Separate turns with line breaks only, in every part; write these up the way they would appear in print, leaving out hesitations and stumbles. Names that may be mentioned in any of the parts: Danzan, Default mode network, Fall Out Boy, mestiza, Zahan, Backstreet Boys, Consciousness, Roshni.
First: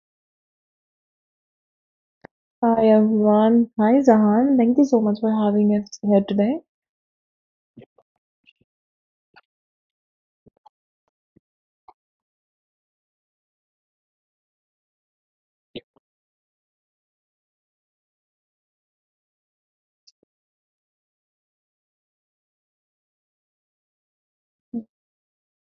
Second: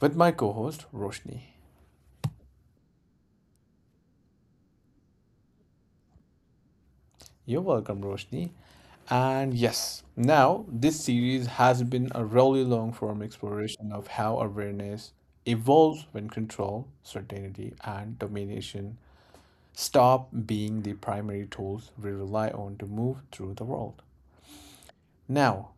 with my co host, Roshni.
Hi everyone. Hi Zahan. Thank you so much for having us here today.
You're welcome, Roshni. And yes, now this series has been a really long form exploration of how awareness evolves when control, certainty, and domination stop being the primary tools we rely on to move through the world. Now,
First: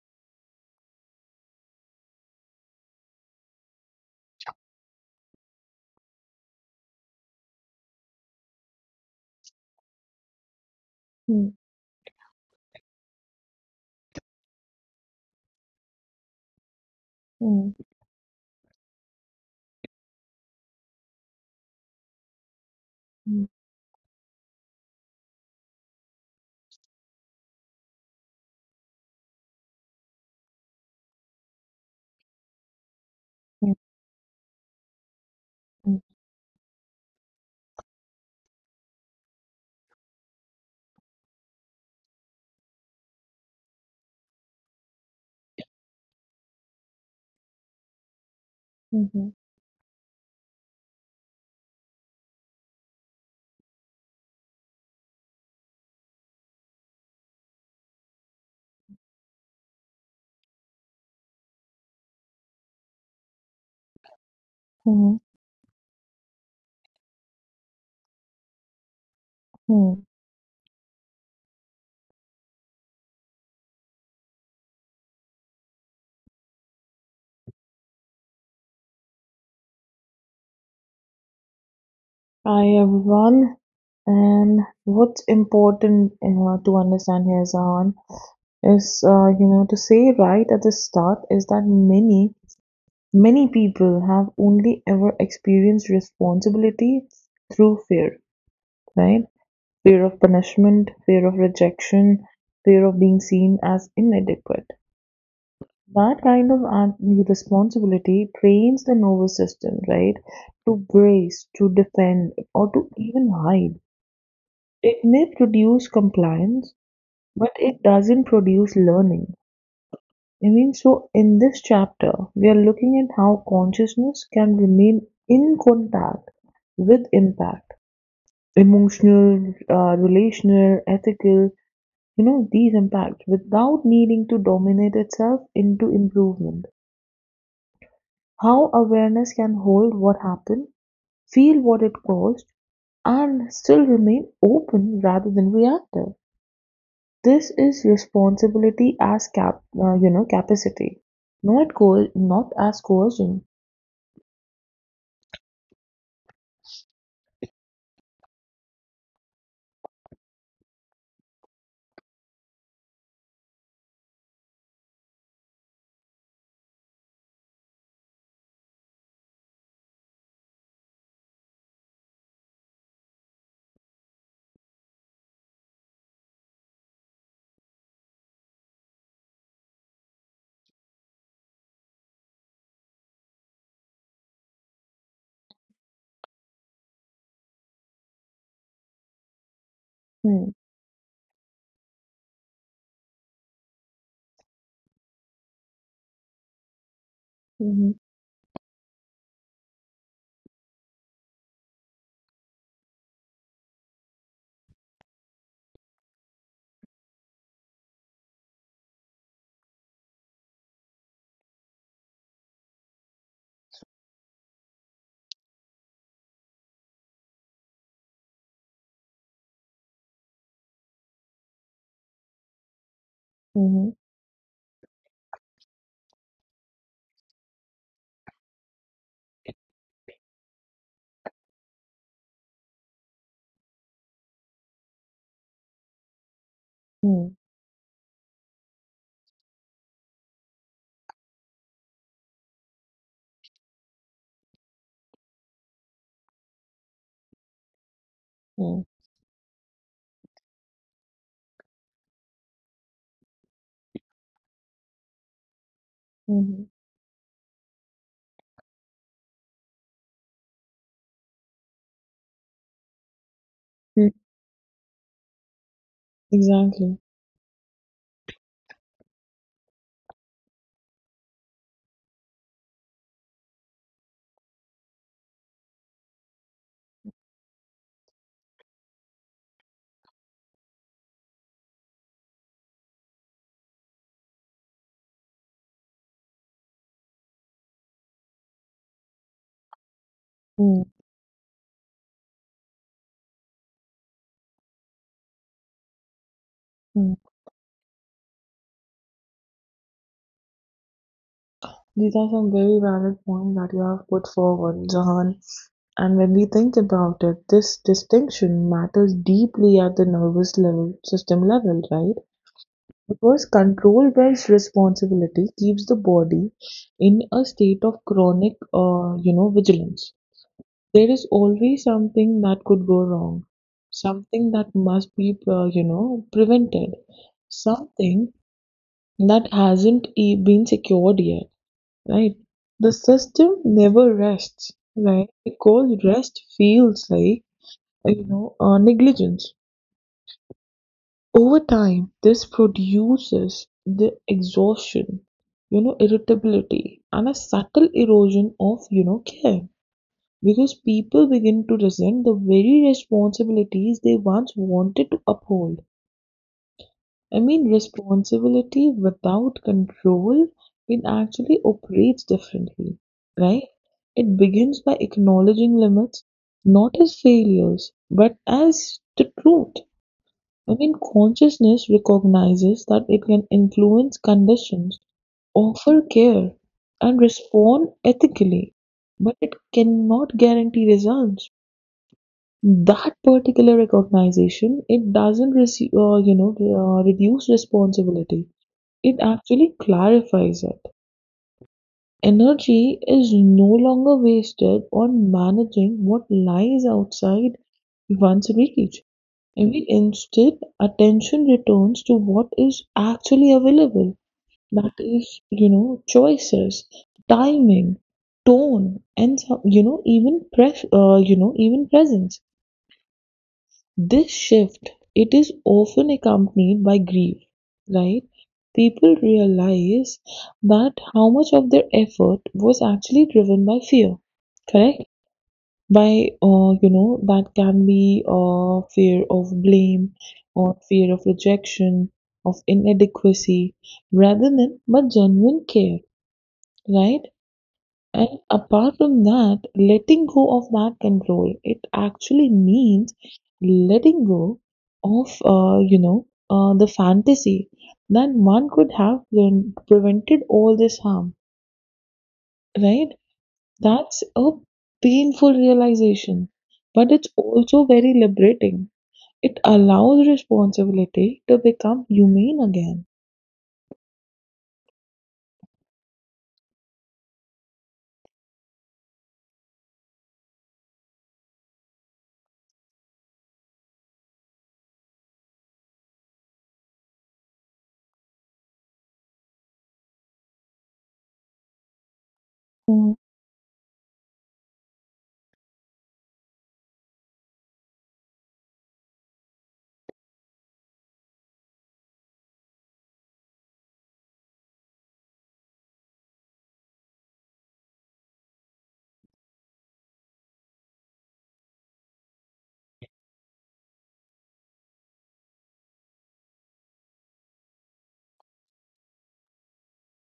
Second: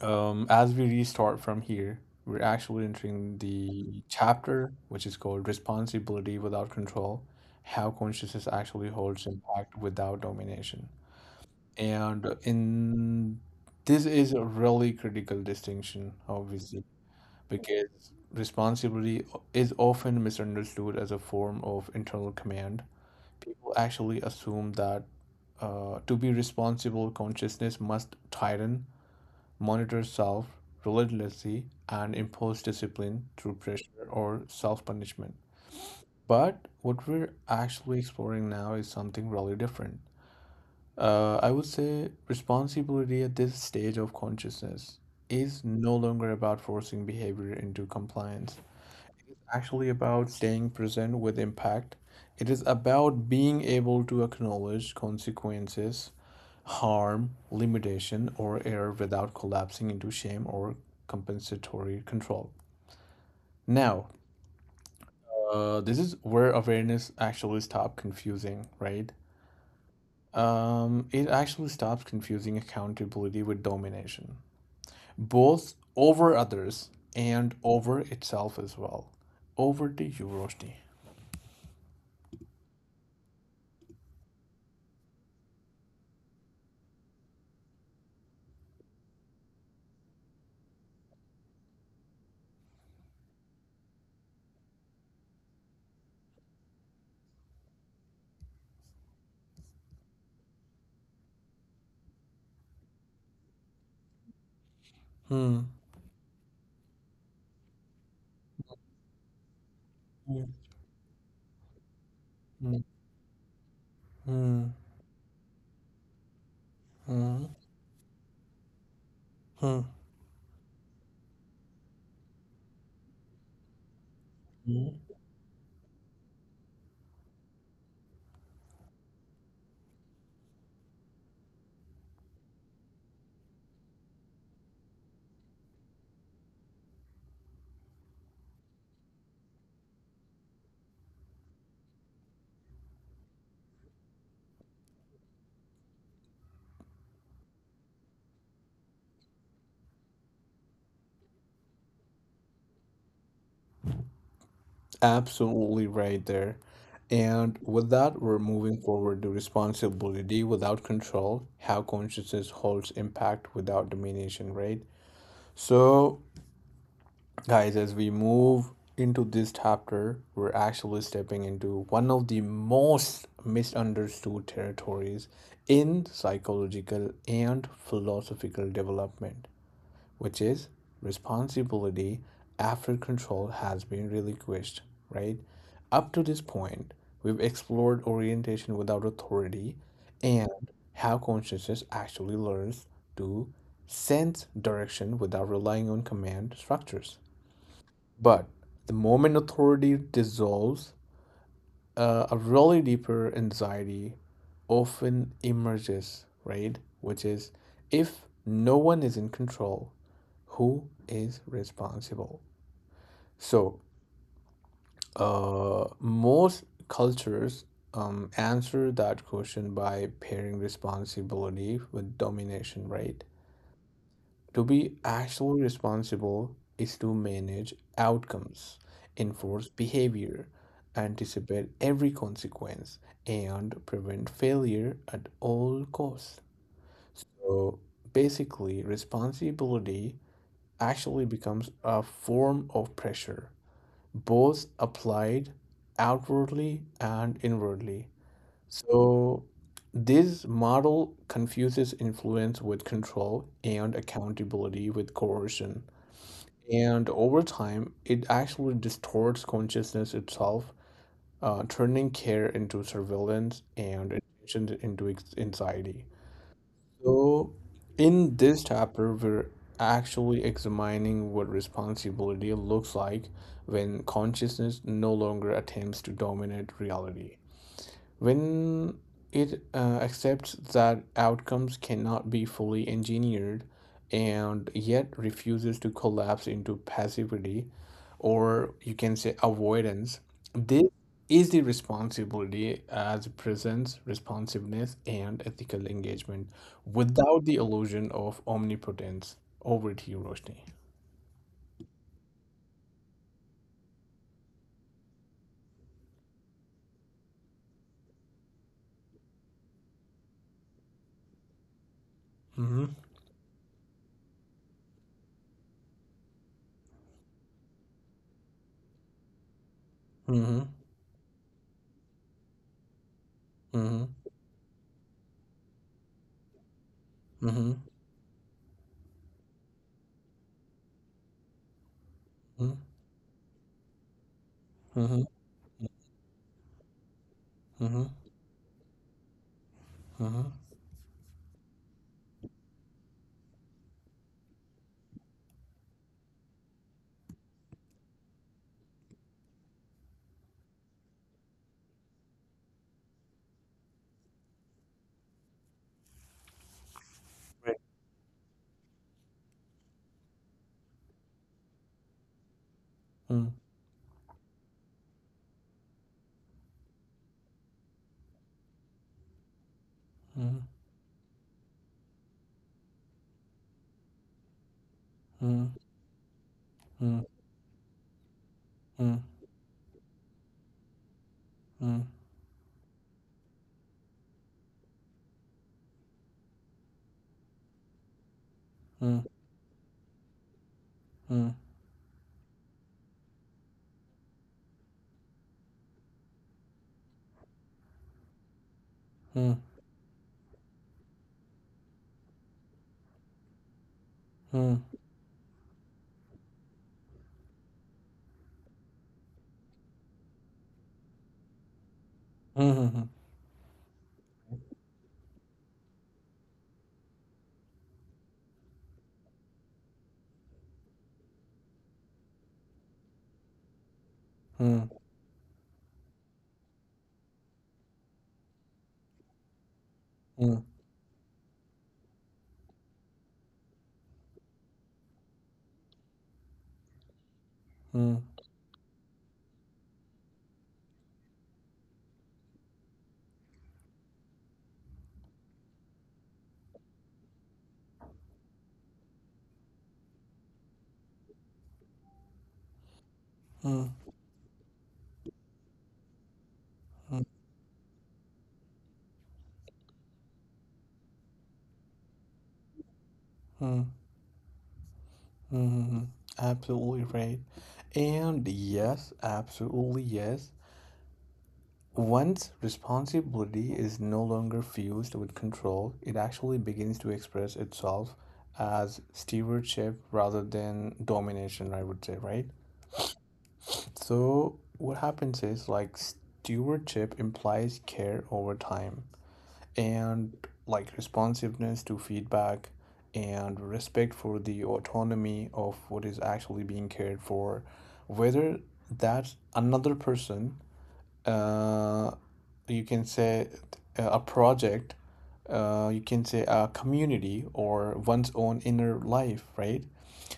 As we restart from here, we're actually entering the chapter which is called Responsibility Without Control, How Consciousness Actually Holds Impact Without Domination.
Mm,
And in This is a really critical distinction, obviously,
mm,
because responsibility is often misunderstood as a form of internal command.
mm,
People actually assume that to be responsible, consciousness must tighten, monitor self relentlessly, and impose discipline through
mm,
pressure or self punishment.
mm,
But what we're actually exploring now is something really different. I would say responsibility at this stage of consciousness is no longer about forcing behavior into compliance,
mhm,
actually about staying present with impact. It is about being able to acknowledge consequences, harm, limitation, or error without collapsing into shame or compensatory control. Now,
mhm,
this is where awareness actually stops confusing, right?
mhm.
It actually stops confusing accountability with domination, both over others and over itself as well. Over to you, Roshni.
Hi everyone. And what's important to understand here, Zahan, is you know, to say right at the start is that many people have only ever experienced responsibility through fear, right? Fear of punishment, fear of rejection, fear of being seen as inadequate.
Hmm.
That kind of act- Responsibility trains the nervous system, right,
Yeah.
to brace, to defend, or to even hide.
Mm,
It may produce compliance,
mm,
but it doesn't produce learning.
mm,
I mean, so in this chapter, we are looking at how consciousness can remain
mm.
in contact with impact, emotional, relational, ethical, you know, these impacts without needing to dominate itself into improvement. How awareness can hold what happened, feel what it caused, and still remain open rather than reactive. This is responsibility as capacity, not goal, not as coercion.
Absolutely right there. And with that, we're moving forward to responsibility without control, how consciousness holds impact without domination, right? So, guys, as we move into this chapter, we're actually stepping into one of the most misunderstood territories in psychological and philosophical development, which is responsibility after control has been relinquished, right? Up to this point, we've explored orientation without authority and
Hmm.
how consciousness actually learns to sense direction without relying on command structures.
Hı hı.
But the moment authority dissolves, a really deeper anxiety often emerges, right? Which is, if no one is in control, who is responsible? So, most cultures answer that question by pairing responsibility with domination, right?
Hı hı.
To be actually responsible is to manage outcomes, enforce behavior, anticipate every consequence, and prevent failure at all costs.
Hı,
So basically, responsibility actually becomes a form of pressure, both applied outwardly and inwardly.
mm,
So this model confuses influence with control, and accountability with coercion.
mhm.
And over time, it actually distorts consciousness itself, turning care into surveillance
Mm,
and anxiety.
Exactly.
So, in this chapter, we're actually examining what responsibility looks like when consciousness no longer attempts to dominate reality. When it accepts that outcomes cannot be fully engineered and yet refuses to collapse into passivity, or you can say avoidance,
Mm,
this is the responsibility as presence, responsiveness, and ethical engagement
mm.
without the illusion of omnipotence. Over to you, Roshni.
These are some very valid points that you have put forward, Jahan. And when we think about it, this distinction matters deeply at the nervous level, system level, right?
Mm-hmm.
Because control based responsibility keeps the body in a state of chronic, you know, vigilance.
Mm-hmm.
There is always something that could go wrong,
Mm-hmm.
something that must be, you know, prevented,
Mm-hmm.
something that hasn't e- been secured yet, right? The system never rests,
Mm-hmm.
right? Because rest feels like,
Mm-hmm. Mm-hmm.
negligence. Over time, this produces the exhaustion, you know, irritability, and a subtle erosion of, you know, care. Because people begin to resent the very responsibilities they once wanted to uphold. I mean, responsibility without control, it actually operates differently,
Mm-hmm.
right? It begins by acknowledging limits, not as failures, but as the truth. I mean, consciousness recognizes that it can influence conditions,
Mm-hmm.
offer care,
Mm-hmm.
and respond ethically,
Mm,
but it cannot guarantee results.
mm,
That particular recognition, it doesn't reduce responsibility. It
mm,
actually clarifies it.
mm,
Energy is no longer wasted on managing what lies outside one's reach.
mm,
And we instead attention returns to what is actually available.
mm,
That is, you know, choices, timing, tone, and some- you know even pres- you know even presence.
mhm,
This shift, it is often accompanied by grief, right? People realize that how much of their effort was actually driven by fear,
mm, mm,
correct? By, you know, that can be fear of blame
mm,
or fear of rejection, of inadequacy, rather than but genuine care, right? And apart from that, letting go of that control, it actually means letting go of, the fantasy that one could have prevented all this harm, right?
mm,
That's a painful realization, but
mm,
it's also very liberating. It allows responsibility to become humane again.
mm, mhm. Absolutely right. And yes, absolutely yes. Once responsibility is no longer fused with control, it actually begins to express itself as stewardship rather than domination, I would say, right? So, what happens is like stewardship implies care over time, and like responsiveness to feedback and respect for the autonomy of what is actually being cared for, whether that another person, uh, you can say a project, you can say a community or one's own inner life, right?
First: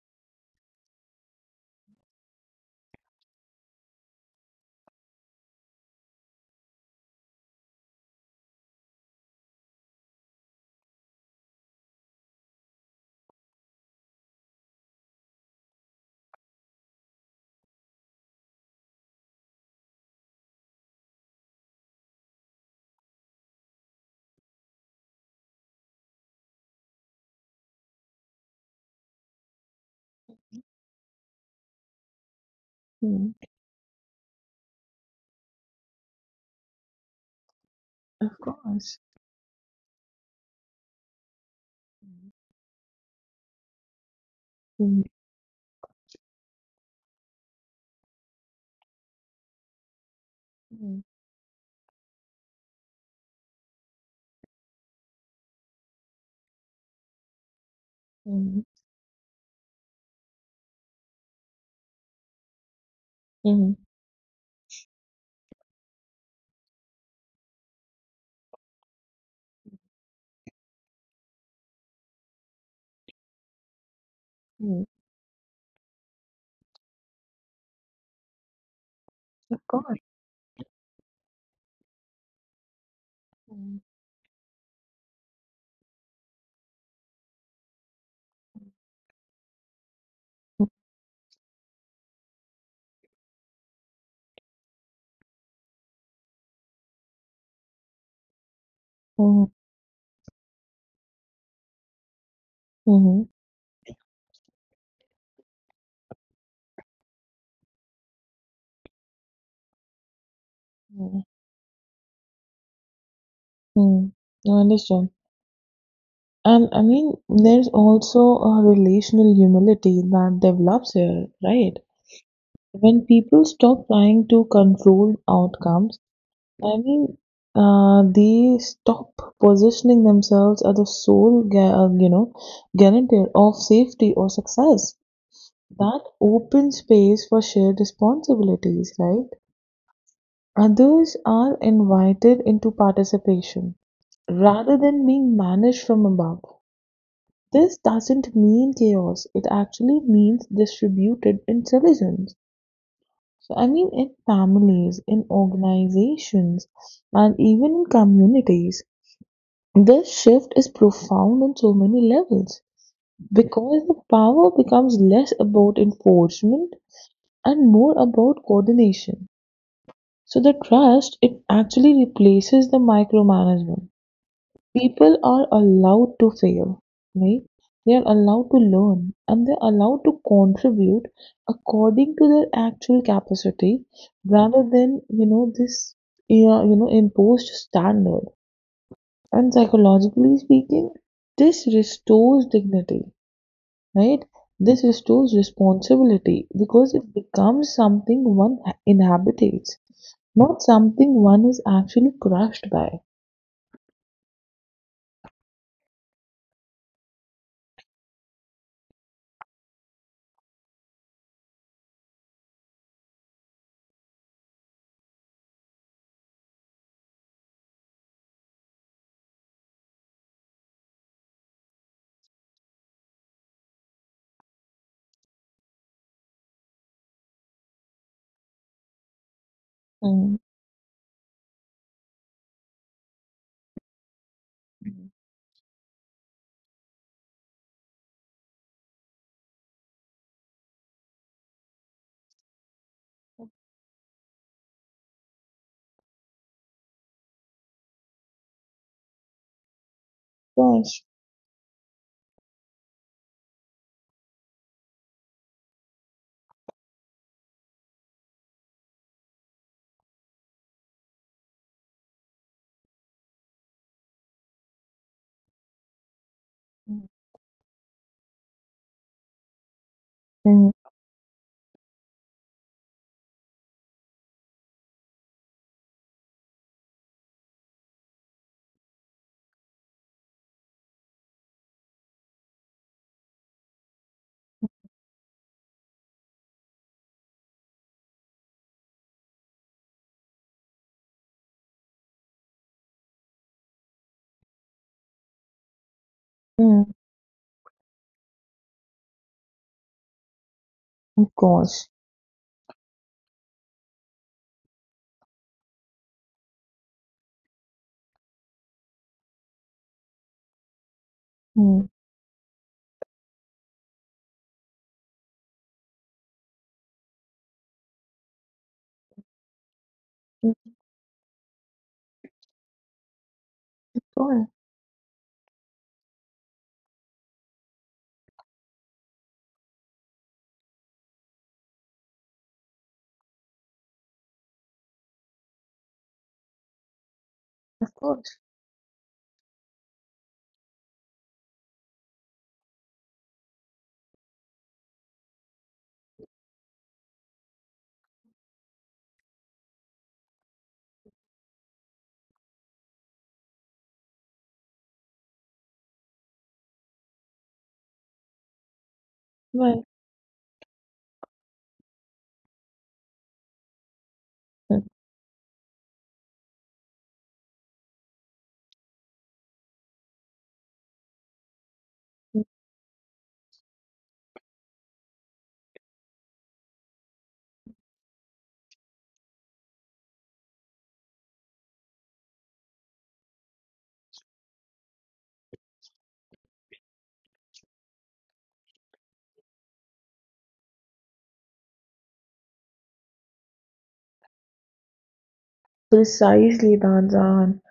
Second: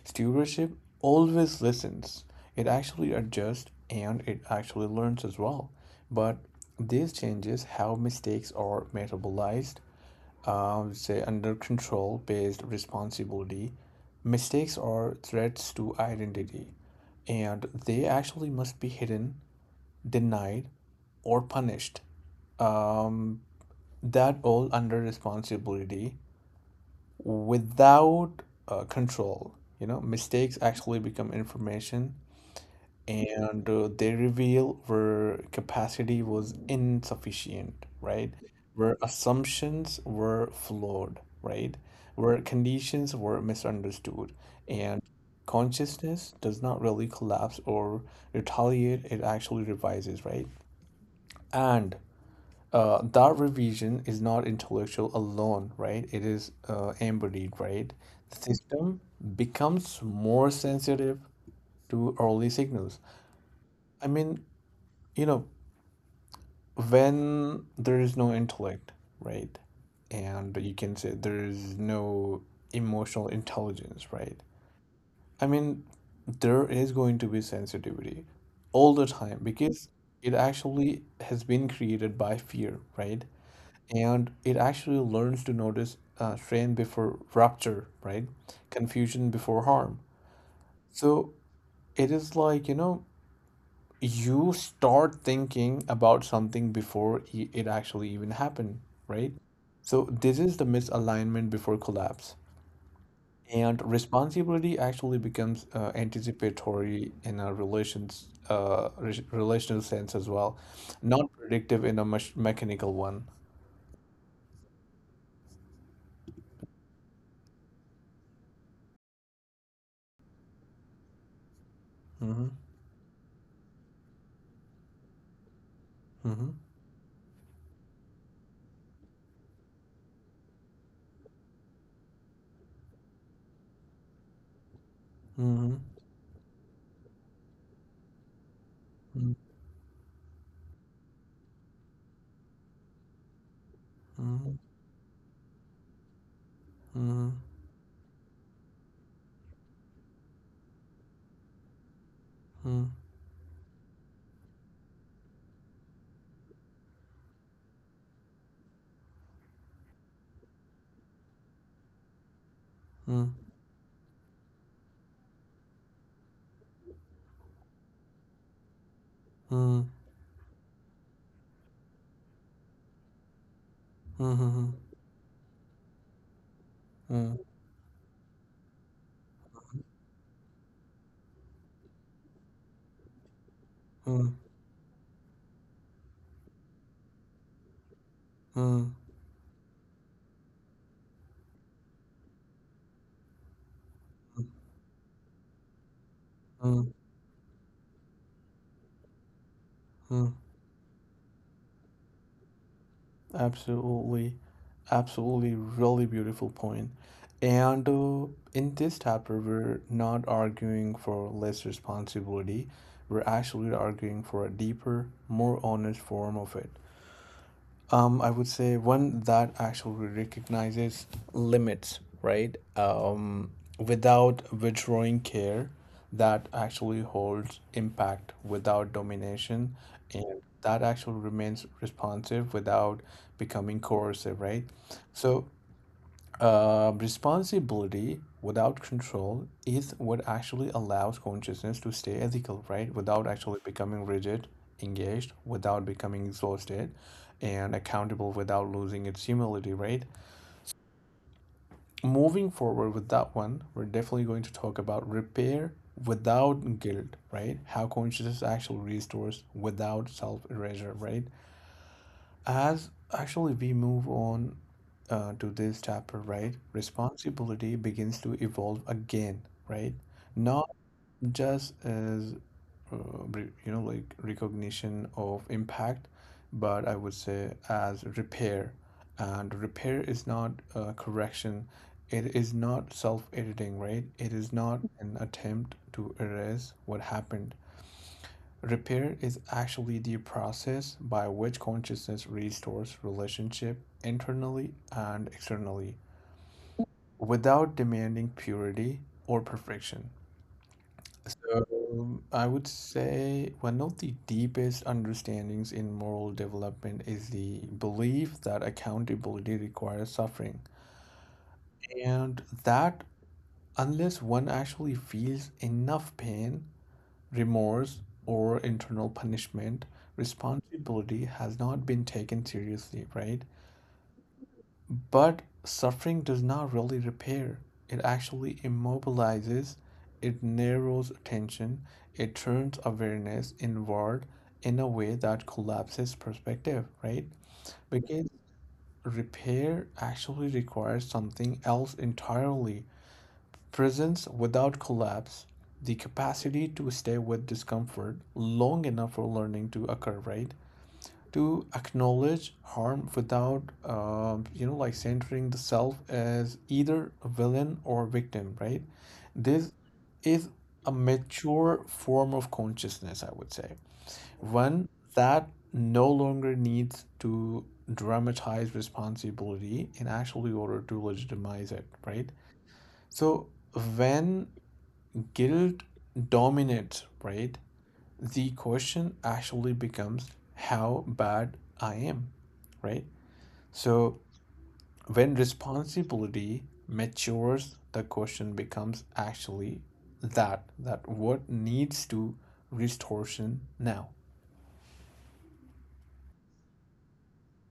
Stewardship always listens. It actually adjusts and it actually learns as well. But these changes how mistakes are metabolized. Say under control based responsibility, mistakes are threats to identity and they actually must be hidden, denied, or punished. Um, that all under responsibility without control. You know, mistakes actually become information
Mhm.
and they reveal where capacity was insufficient, right?
Of
Where
course.
assumptions were flawed, right?
Mhm.
Where conditions were misunderstood. And consciousness does not really collapse or retaliate, it actually revises, right?
Mhm.
And that revision is not intellectual alone, right? It is embodied, right? The
Mhm.
system becomes more sensitive to early signals.
Mhm.
I mean, you know, when there is no intellect, right? And you can say there is no emotional intelligence, right?
Mhm.
I mean, there is going to be sensitivity all the time
Of
because
course.
it actually has been created by fear, right?
Mhm.
And it actually learns to notice strain before rupture, right? Confusion before harm. So it is like, you know, you start thinking about something before it actually even happened, right?
Mhm.
So this is the misalignment before collapse.
Mhm.
And responsibility actually becomes anticipatory in a relational sense as well,
Mhm.
not predictive in a mechanical one.
Mhm. I understand. And I mean, there's also a relational humility that develops here, right?
Mm-hmm.
When people stop trying to control outcomes,
Mm-hmm.
I mean, they stop positioning themselves as the sole, guarantor of safety or success.
Mm-hmm.
That open space for shared responsibilities, right?
Mm-hmm.
Others are invited into participation
Mm-hmm.
rather than being managed from above.
Mm,
This doesn't mean chaos, it actually means distributed intelligence.
mm,
So, I mean, in families, in organizations, and even in communities, this shift is profound on so many levels
mm,
because the power becomes less about enforcement and more about coordination.
mm,
So, the trust, it actually replaces the micromanagement
mm, mhm,
people are allowed to fail,
mm,
right? They are allowed to learn and they're allowed to contribute according to their actual capacity
mm,
rather than, you know, imposed standard.
mm,
And psychologically speaking, this restores dignity, right?
mm,
This restores responsibility
mm,
because it becomes something one inhabitates,
mm.
not something one is actually crushed by.
Absolutely, absolutely, really beautiful point. And in this chapter, we're not arguing for less responsibility. We're actually arguing for a deeper, more honest form of it. I would say one that actually recognizes limits, right? Without withdrawing care, that actually holds impact without domination
Mm.
and that actually remains responsive without becoming coercive, right? So responsibility without control is what actually allows consciousness to stay ethical, right? Without actually becoming rigid, engaged, without becoming exhausted, and accountable without losing its humility, right?
Gosh.
Moving forward with that one, we're definitely going to talk about repair without guilt, right? How consciousness actually restores without self erasure, right? As actually we move on to this chapter, right? Responsibility begins to evolve again, right?
Mm-hmm.
Not just as uh, you know, like recognition of impact, but I would say as repair. And repair is not correction. It is not self-editing, right? It is not an attempt to erase what happened. Repair is actually the process by which consciousness restores relationship internally and externally
Mm,
without demanding purity or perfection.
of
So
course.
I would say one of the deepest understandings in moral development is the belief that accountability requires suffering,
Mm,
and that unless one actually feels enough pain, remorse, or internal punishment,
of
responsibility has not been taken seriously, right?
course,
But suffering does not really repair, it actually immobilizes, it narrows attention, it turns awareness inward in a way that collapses perspective, right?
of
Because
course.
repair actually requires something else entirely. Presence without collapse, the capacity to stay with discomfort long enough for learning to occur, right? To acknowledge harm without, you know, like centering the self as either a villain or victim, right? This
Right.
is a mature form of consciousness, I would say.
Mm,
One that no longer needs to dramatize responsibility in actually order to legitimize it, right? So when guilt dominates, right? The question actually becomes how bad I am, right? So when responsibility matures, the question becomes actually that that what needs to distortion now.
Precisely, Danzan.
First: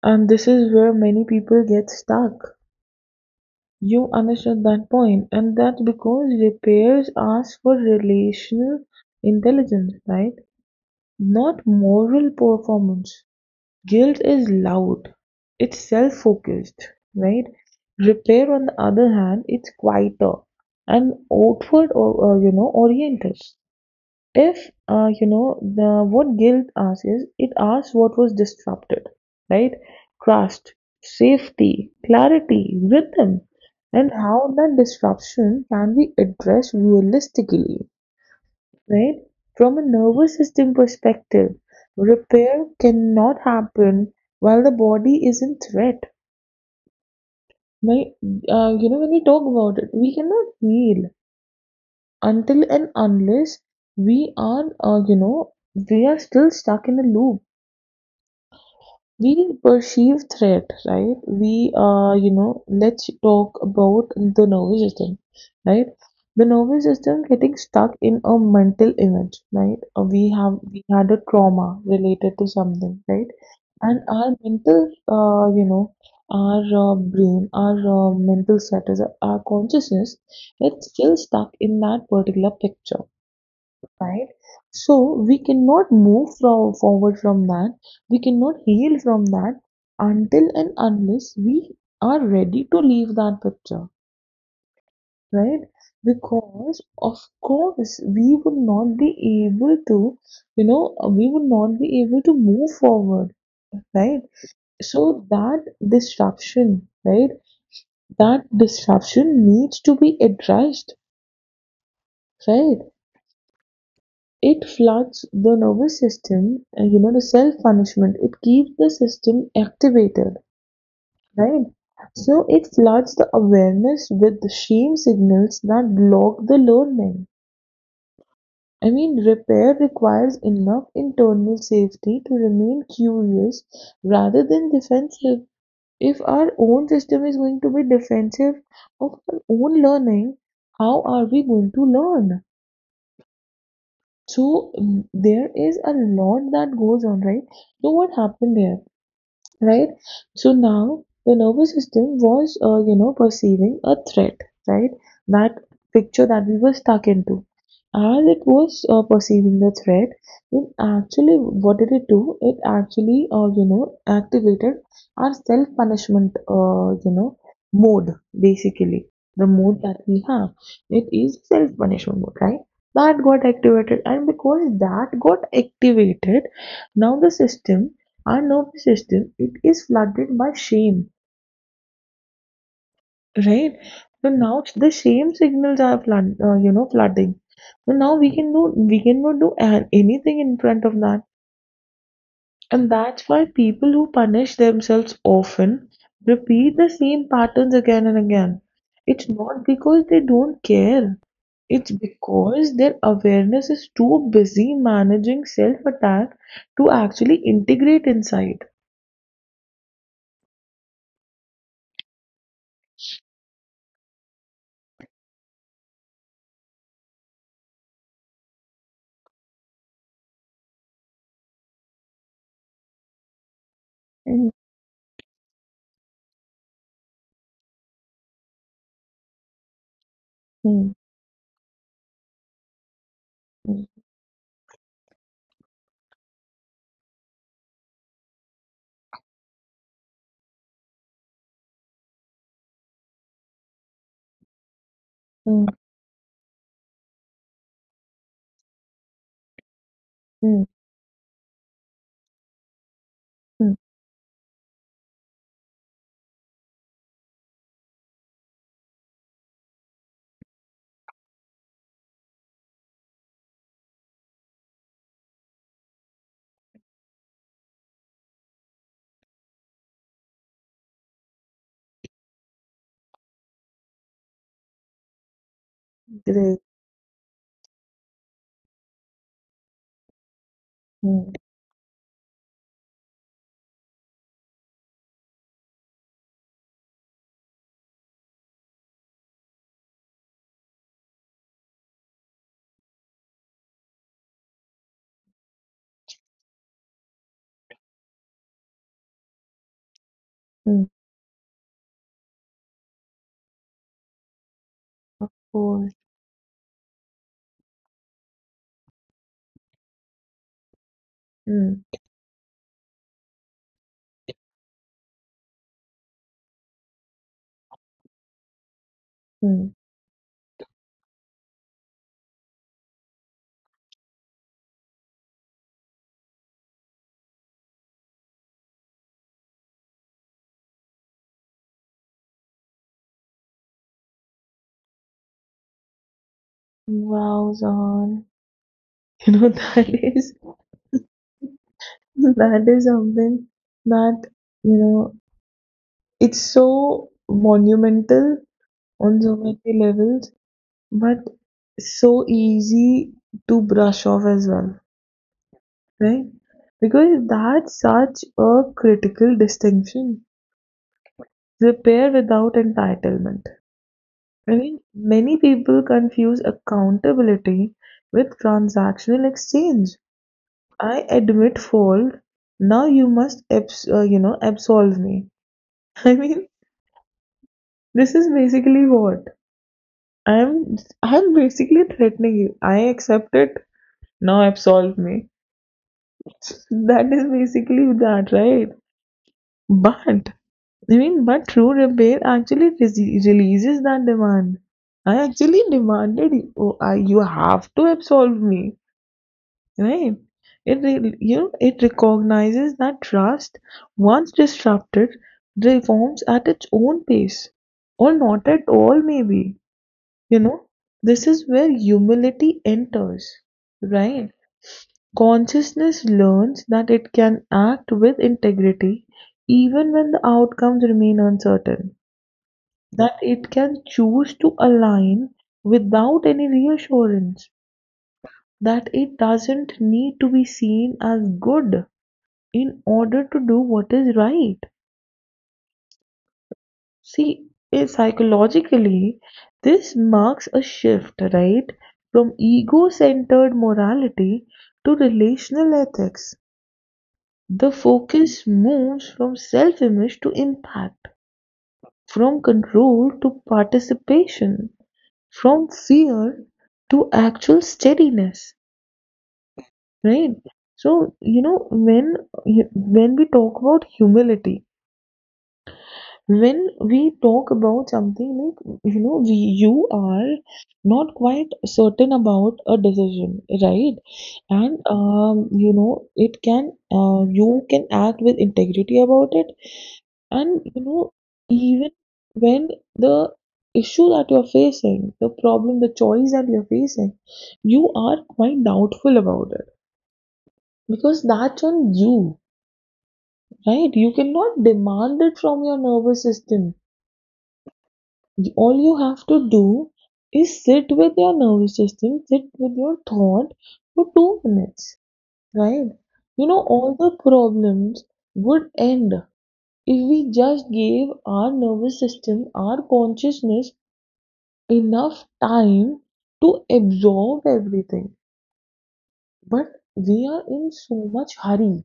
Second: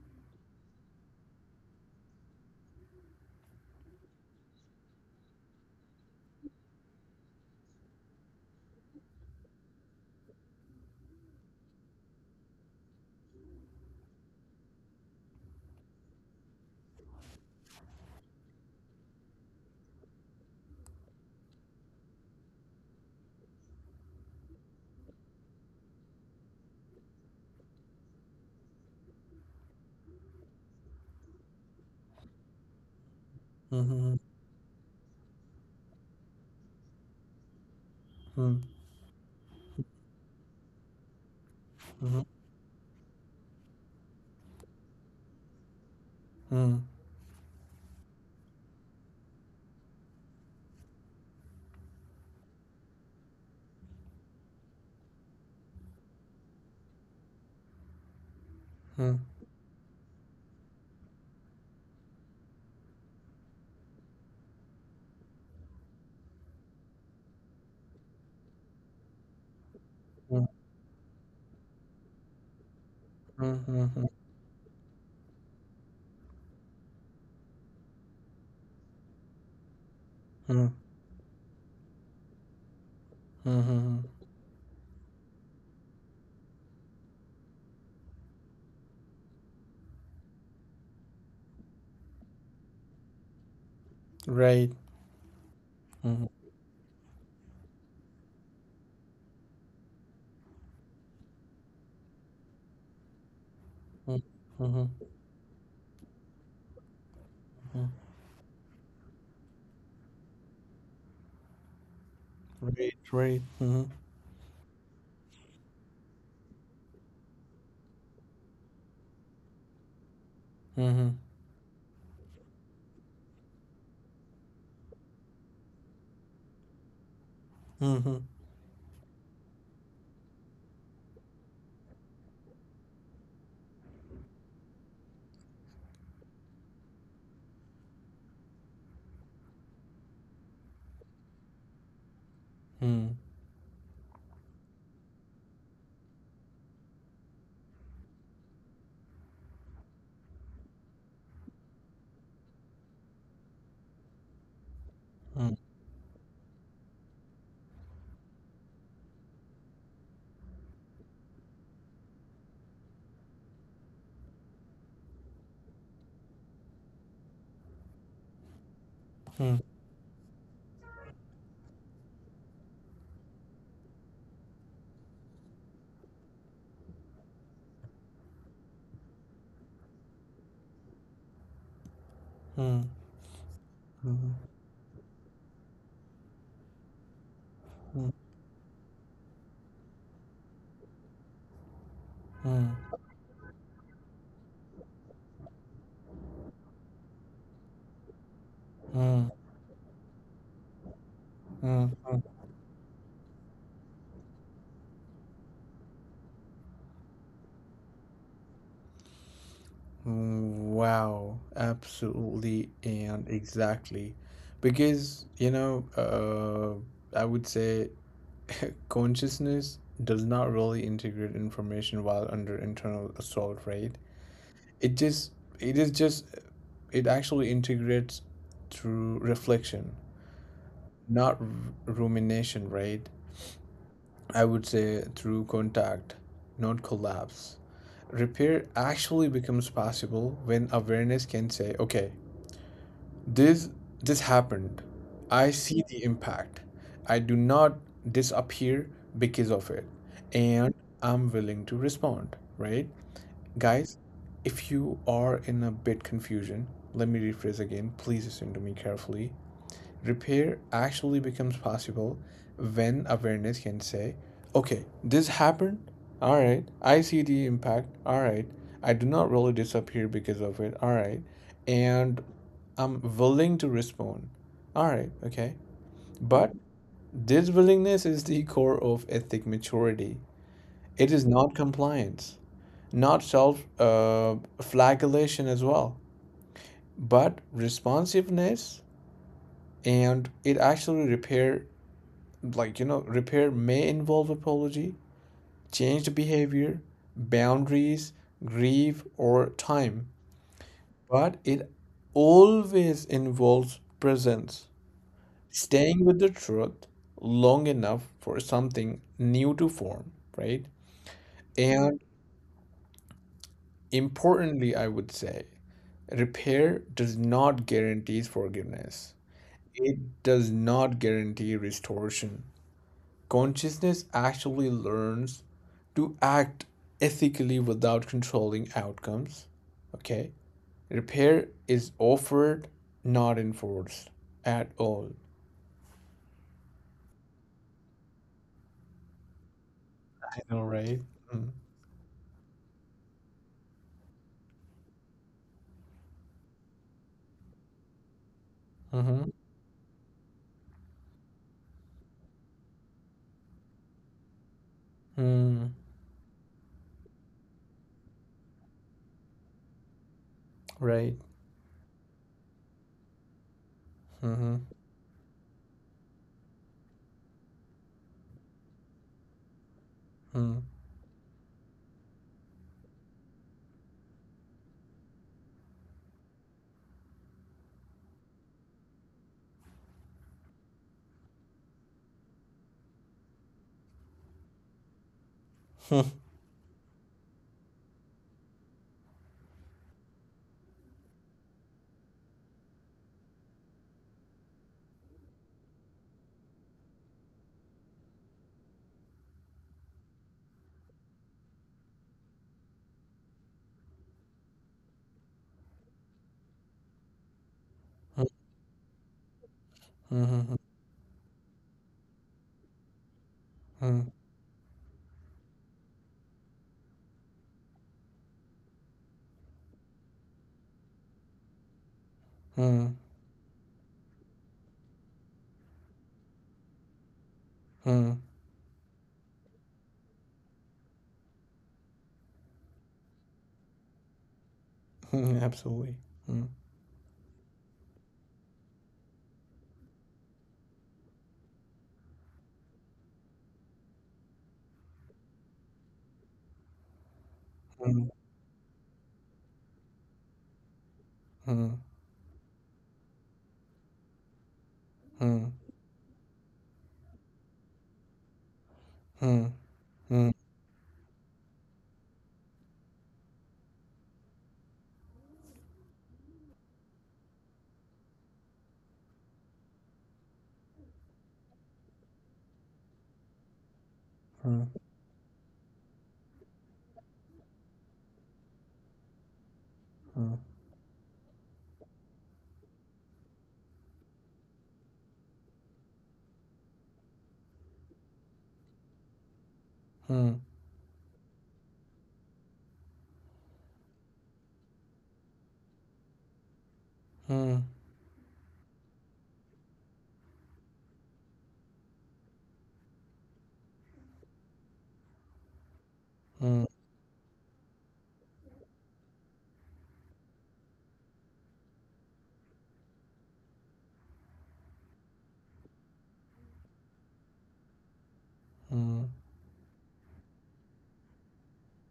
And this is where many people get stuck. You understood that point, and that because repairs ask for relational intelligence, right? Not moral performance. Guilt is loud. It's self-focused, right? Repair, on the other hand, it's quieter and outward or oriented. If, you know, the what guilt asks is, it asks what was disrupted, right? Trust, safety, clarity, rhythm, and
Mhm,
how that disruption can be addressed realistically,
mhm,
right? From a nervous system perspective,
mhm,
repair cannot happen while the body is in threat.
mhm,
My, when we talk about it, we cannot heal until and unless we are, we are still stuck in a loop.
mhm,
We perceive threat, right? We, you know, let's talk about the nervous system, right? The nervous system getting stuck in a mental image, right? We had a trauma related to something, right?
mhm,
And
mhm,
our mental, our mental status, our consciousness,
mhm,
it's still stuck in that particular picture,
mhm.
right? So we cannot move from forward from that. We cannot heal from that until and unless we are ready to leave that picture,
Right.
right?
Mhm,
Because of course we would not be able to, you know, we would not be able to move forward,
mhm,
right?
mhm,
So that disruption, right?
mhm.
That disruption needs to be addressed, right?
Right, right. Mm-hmm.
It floods the nervous system, you know, the self-punishment. It keeps the system activated,
Mm-hmm.
right? So it floods the awareness with the shame signals that block the learning.
Mm-hmm.
I mean, repair requires enough internal safety to remain curious rather than defensive. If our own system is going to be defensive of our own learning, how are we going to learn? So there is a lot that goes on, right? So what happened there? Right? So now the nervous system was, you know, perceiving a threat, right?
Mm,
That picture that we were stuck into. As it was perceiving the threat, it actually, what did it do? It actually, activated our self-punishment, mode, basically. The
mm,
mode that we have. It is self-punishment mode, right? That got activated, and because that got activated, now the system our nervous system, it is flooded by shame,
mm,
right? So
mm,
now the shame signals are flooding, so
mm,
now we cannot do anything in front of that. And that's why people who punish themselves often repeat the same patterns again and again.
mm, mm,
It's not because they don't care, it's
mm,
because their awareness is too busy managing self attack to actually integrate inside.
mm. Wow, absolutely and exactly. Because, you know, I would say consciousness does not really integrate information while under internal assault, right?
Mm,
It just, it is just, it actually integrates through reflection,
mm,
not r- rumination, right?
mm,
I would say through contact, not collapse. Repair actually becomes possible when awareness can say, okay, this happened, I see
mm,
the impact, I do not disappear because of it,
mm,
and I'm willing to respond, right?
mm,
Guys, if you are in a bit confusion, let me rephrase again, please listen to me carefully. Repair actually becomes possible when awareness can say, okay, this happened. All right. I see the impact. All right. I do not really disappear because of it. All right. And I'm willing to respond. All right. Okay. But
great,
this willingness is the core of ethic maturity. It is
mm,
not compliance, not self flagellation as well, but responsiveness. And it actually repair, like you know, repair may involve apology, changed behavior, boundaries, grief or time,
mm,
but it always involves presence,
of course,
staying with the truth long enough for something new to form, right?
mm,
And importantly, I would say, repair does not guarantee forgiveness,
mm.
it does not guarantee restoration. Consciousness actually learns to act ethically without controlling outcomes. Okay? Repair is offered, not enforced at all.
Wow, Zahan, you know
I
is
know, right? Mm.
that is something that, you know, it's so monumental on
Mm-hmm.
so many levels. But so easy to brush off as well,
Mm.
right? Because that's such a critical distinction.
Right.
Repair without entitlement.
Mm-hmm.
I mean, many people confuse accountability with transactional exchange.
Mm.
I admit fault. Now you must, absolve me. I mean, this is basically what I'm. I'm basically threatening you. I accept it. Now absolve me. That is basically that, right? But I mean, but True Repair actually releases that demand. I actually demanded you, oh, I, you have to absolve me, right? It re- you know it recognizes that trust, once disrupted, reforms at its own pace, or not at all, maybe.
Mm.
You
Mm-hmm.
know, this is where humility enters,
Mm.
right? Consciousness learns that it can act with integrity even when the outcomes remain uncertain,
Mm.
that it can choose to align without any reassurance,
Mm.
that it doesn't need to be seen as good in order to do what is right.
Mm. Absolutely. Mm.
See, psychologically, this marks a shift, right, from ego centered morality to relational ethics. The
Mm.
focus moves from self-image to impact,
Mm.
from control to participation,
Mm.
from fear to actual steadiness,
Mm. Mm. Mm.
right? So, you know, when we talk about humility, when we talk about something like, you know, we you are not quite certain about a decision, right,
Mm. Mm.
and you know, it can you can act with integrity about it, and you know, even when the issue that you're facing, the problem, the choice that you're facing, you are quite doubtful about it, because that's on you, right? You cannot demand it from your nervous system.
Mm.
All you have to do is sit with your nervous system, sit with your thought for 2 minutes, right? You know, all the problems would end if we just gave our nervous system, our consciousness enough time to absorb everything.
Mm.
But we are in so much hurry.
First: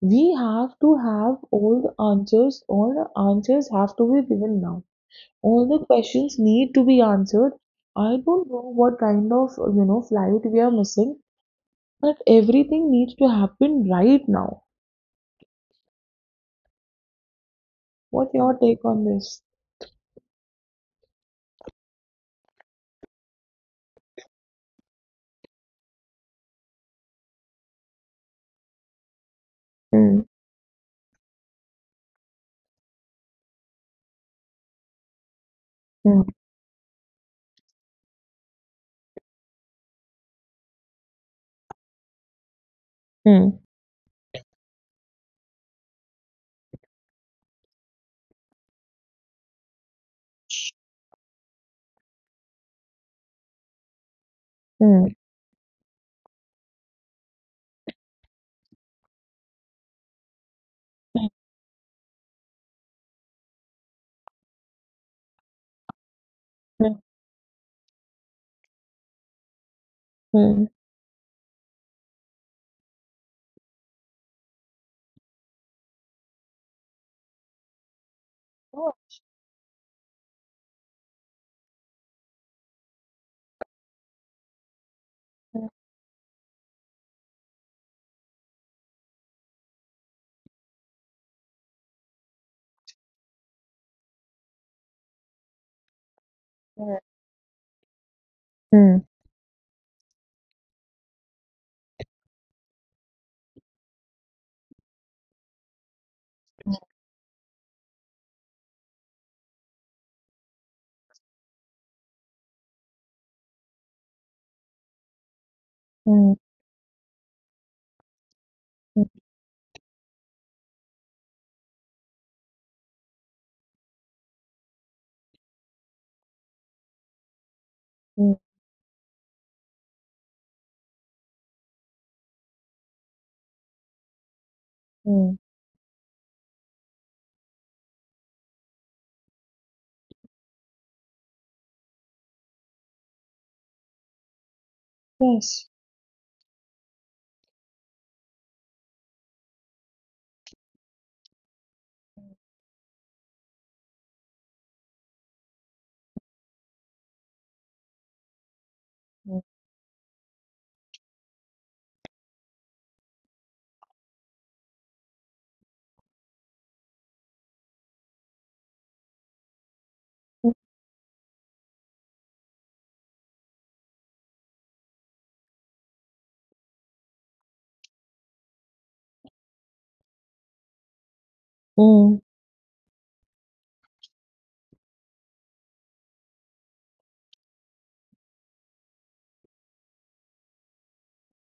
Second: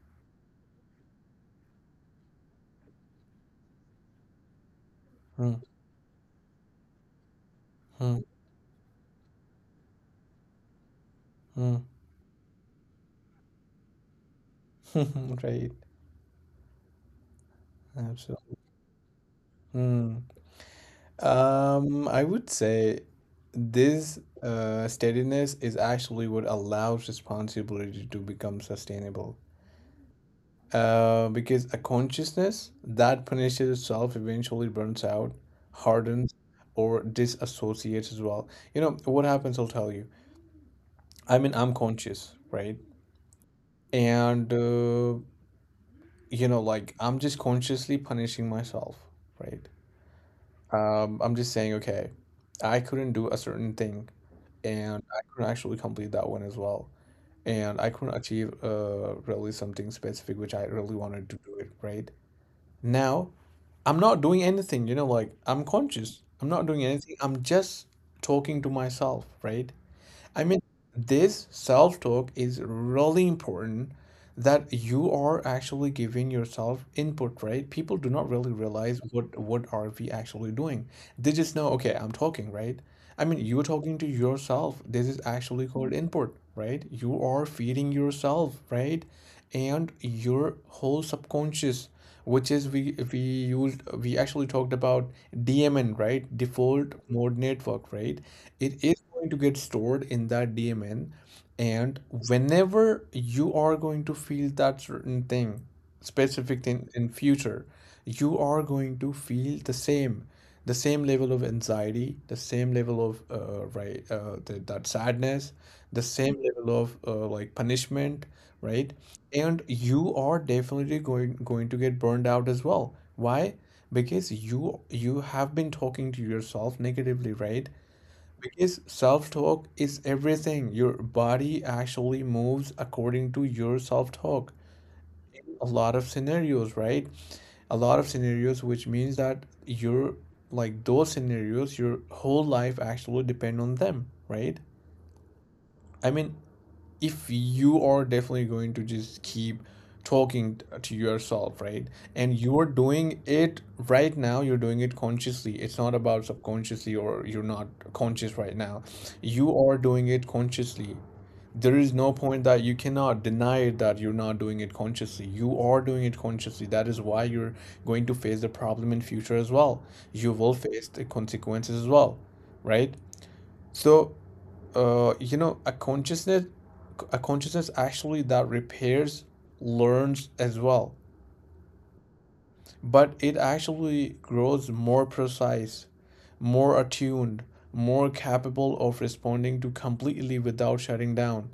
We have to have all the answers have to be given now.
Mm.
All the questions need to be answered. I
Mm.
don't know what kind of, you know, flight we are missing,
Mm.
but everything needs to happen right now.
Right.
What's your
Absolutely.
take on this?
Mm. I would say this steadiness is actually what allows responsibility to become sustainable.
Hmm.
Because a consciousness that punishes itself eventually burns out,
Hmm.
hardens, or disassociates as well. You know, what happens, I'll tell you. I mean, I'm conscious, right?
Hmm.
And, you know, like I'm just consciously punishing myself, right? I'm just saying, okay, I couldn't do a certain thing, and
Hmm.
I couldn't actually complete that one as well, and I couldn't achieve really something specific which I really wanted to do it, right? Now, I'm not doing anything, you know, like I'm conscious. I'm not doing
Hmm.
anything. I'm just talking to myself, right?
Hmm.
I mean,
mm.
this self-talk is really important that you are actually giving yourself input, right? People do not really
Oh,
realize what are we actually doing. They just know, okay, I'm talking, right? I mean, you're talking to yourself. This is actually called input, right? You are feeding yourself, right? And your whole subconscious, which is we used we actually talked about DMN, right? Default
Hmm.
mode network, right? It is
Hmm.
going to get stored in that DMN. And whenever you are going to feel that certain thing, specific thing in future, you are going to feel the same level of anxiety, the same level of that sadness, the
Hmm.
same level of like punishment, right?
Hmm.
And you are definitely going to get burned out as well. Why? Because you have been talking to yourself negatively, right?
Hmm.
Because self-talk is everything. Your body actually moves according to your self-talk.
Hmm. mm.
A lot of scenarios, right? A lot of scenarios, which means that your, like those scenarios, your whole life actually depend on them, right?
Yes.
I mean, if you are definitely going to just keep talking to yourself, right, and you're doing it right now. You're doing it consciously. It's not about subconsciously or you're not conscious right now.
Hmm.
You are doing it consciously. There is no point that you cannot deny that you're not doing it consciously. You are doing it consciously. That is why you're going to face the problem in future as well. You will face the consequences as well, right? So you know, a consciousness actually that repairs, learns as well,
Hmm.
but it actually grows more precise, more attuned, more capable of responding to completely without shutting down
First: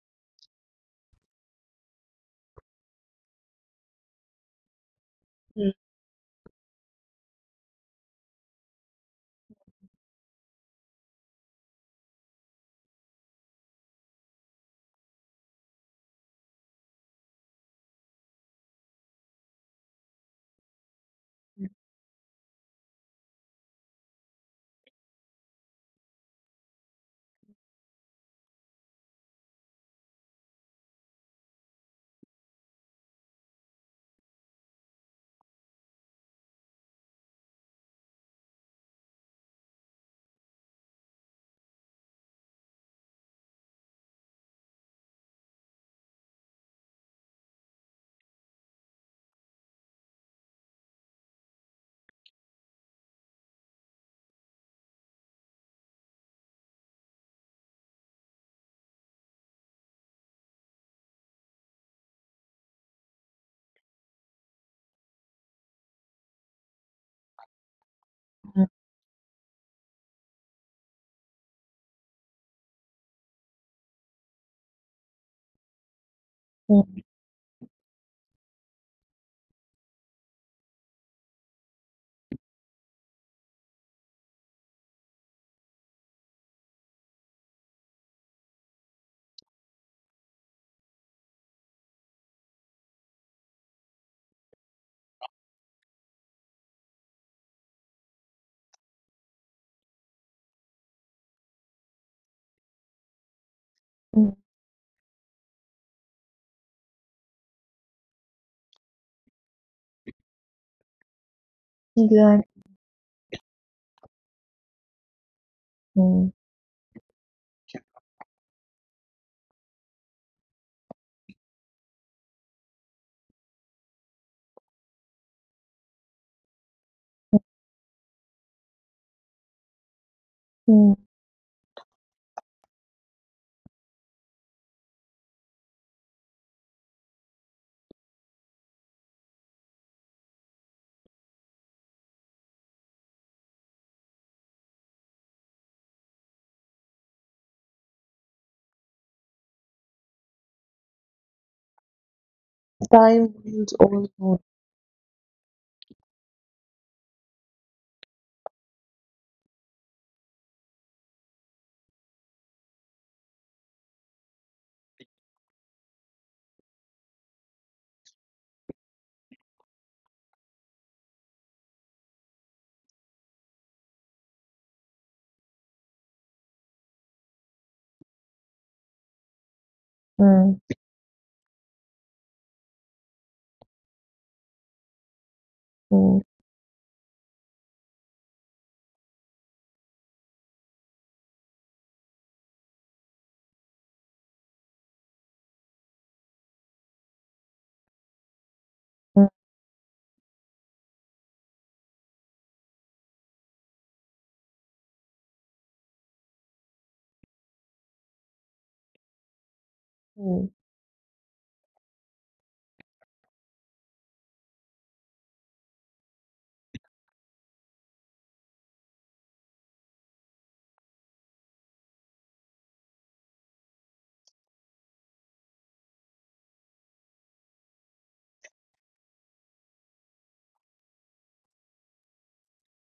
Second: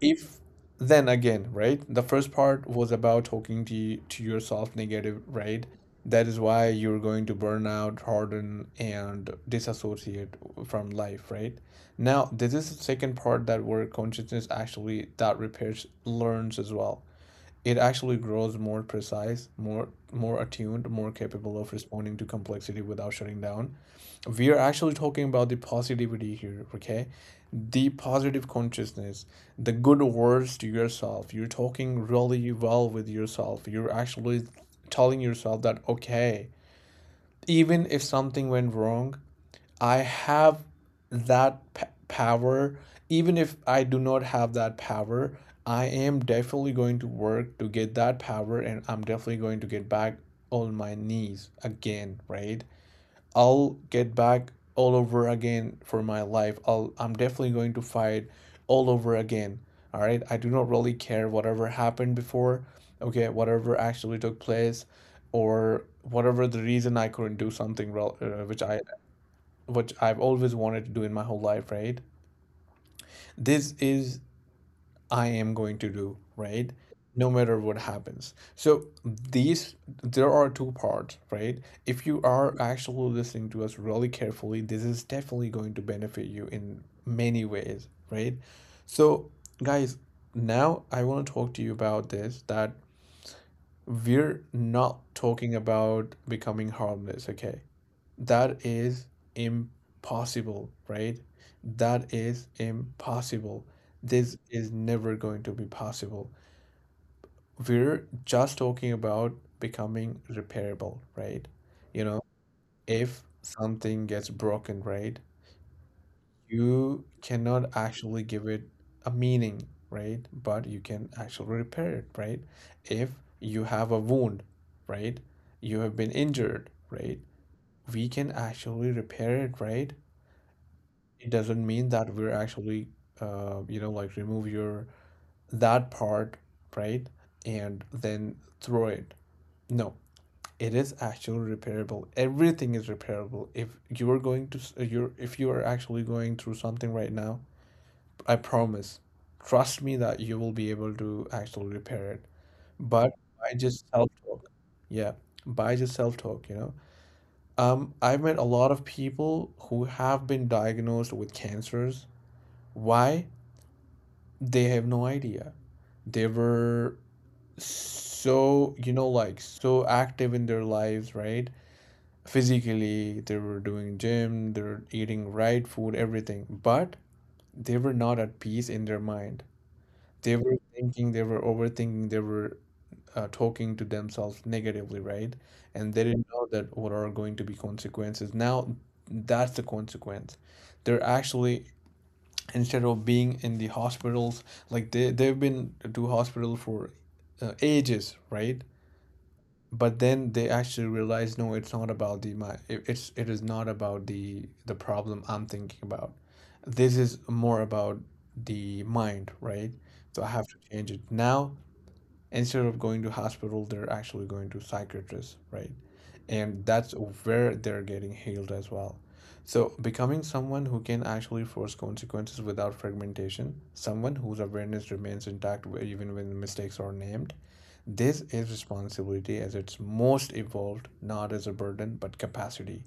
if then again, right? The first part was about talking to yourself negative, right?
Hmm.
That is why you're going to burn out, harden, and disassociate from life, right? Now, this is the second part, that where consciousness actually that repairs learns as well. It actually grows more precise, more attuned, more capable of responding to complexity without shutting down. We are actually talking about the positivity here, okay? The positive consciousness, the good words to yourself. You're talking really well with yourself. You're actually telling yourself that, okay, even if something went wrong, I have that power. Even if I do not have that power, I am definitely going to work to get that power, and I'm definitely going to get back on my knees again, right? I'll get back all over again for my life. I'm definitely going to fight all over again. All right. I do not really care whatever happened before. Okay, whatever actually took place, or whatever the reason I couldn't do something which
Hmm.
I, which I've always wanted to do in my whole life. Right. This is I am going to do, right?
Hmm.
No matter what happens. So these, there are two parts, right? If you are actually listening to us really carefully, this is definitely going to benefit you in many ways, right? So guys, now I want to talk to you about this, that we're not talking about becoming harmless, okay? That is impossible, right? That is impossible.
Hmm.
This is never going to be possible. We're just talking about becoming repairable, right? You know,
Exactly.
if something gets broken, right,
Hmm.
you cannot actually give it a meaning, right? But you can actually repair it, right? If you have a wound, right? You have been injured, right? We can actually repair it, right?
Hmm.
It doesn't mean that we're actually you know, like remove your that part, right, and then throw it. No, it is actually repairable. Everything is repairable. If you're going to you're, if you are actually going through something right now, I promise, trust me, that you will be able to actually repair it. But
Time
I
heals
just
all wounds.
self-talk. Yeah, by just self-talk, you know. I've met a lot of people who have been diagnosed with cancers. Why? They have no idea. They were so, you know, like so active in their lives, right? Physically, they were doing gym, they were eating right food, everything, but they were not at peace in their mind. They were
Hmm.
thinking, they were overthinking, they were talking to themselves negatively, right? And they
Hmm.
didn't know that what are going to be consequences. Now, that's the consequence. They're actually, instead of being in the hospitals, like they've been to hospital for ages, right?
Hmm.
But then they actually realize, no, it's not about the my it- it's it is not about the problem I'm thinking about. This is more about the mind, right? So I have
Hmm.
to change it now. Instead of going to hospital, they're actually going to psychiatrists, right? And that's where they're getting healed as well. So becoming someone who can actually force consequences without fragmentation, someone whose awareness remains intact even when mistakes are named. This is responsibility as it's most evolved, not as a burden but capacity.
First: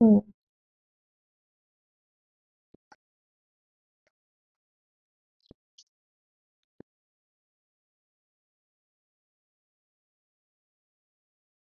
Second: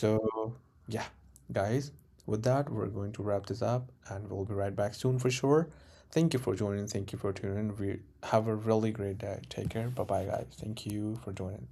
Hmm.
yeah, guys, with that, we're going to wrap this up and we'll be right back soon for sure. Thank you for joining. Thank you for tuning in. We have a really great day. Take care. Bye bye, guys. Thank you for joining.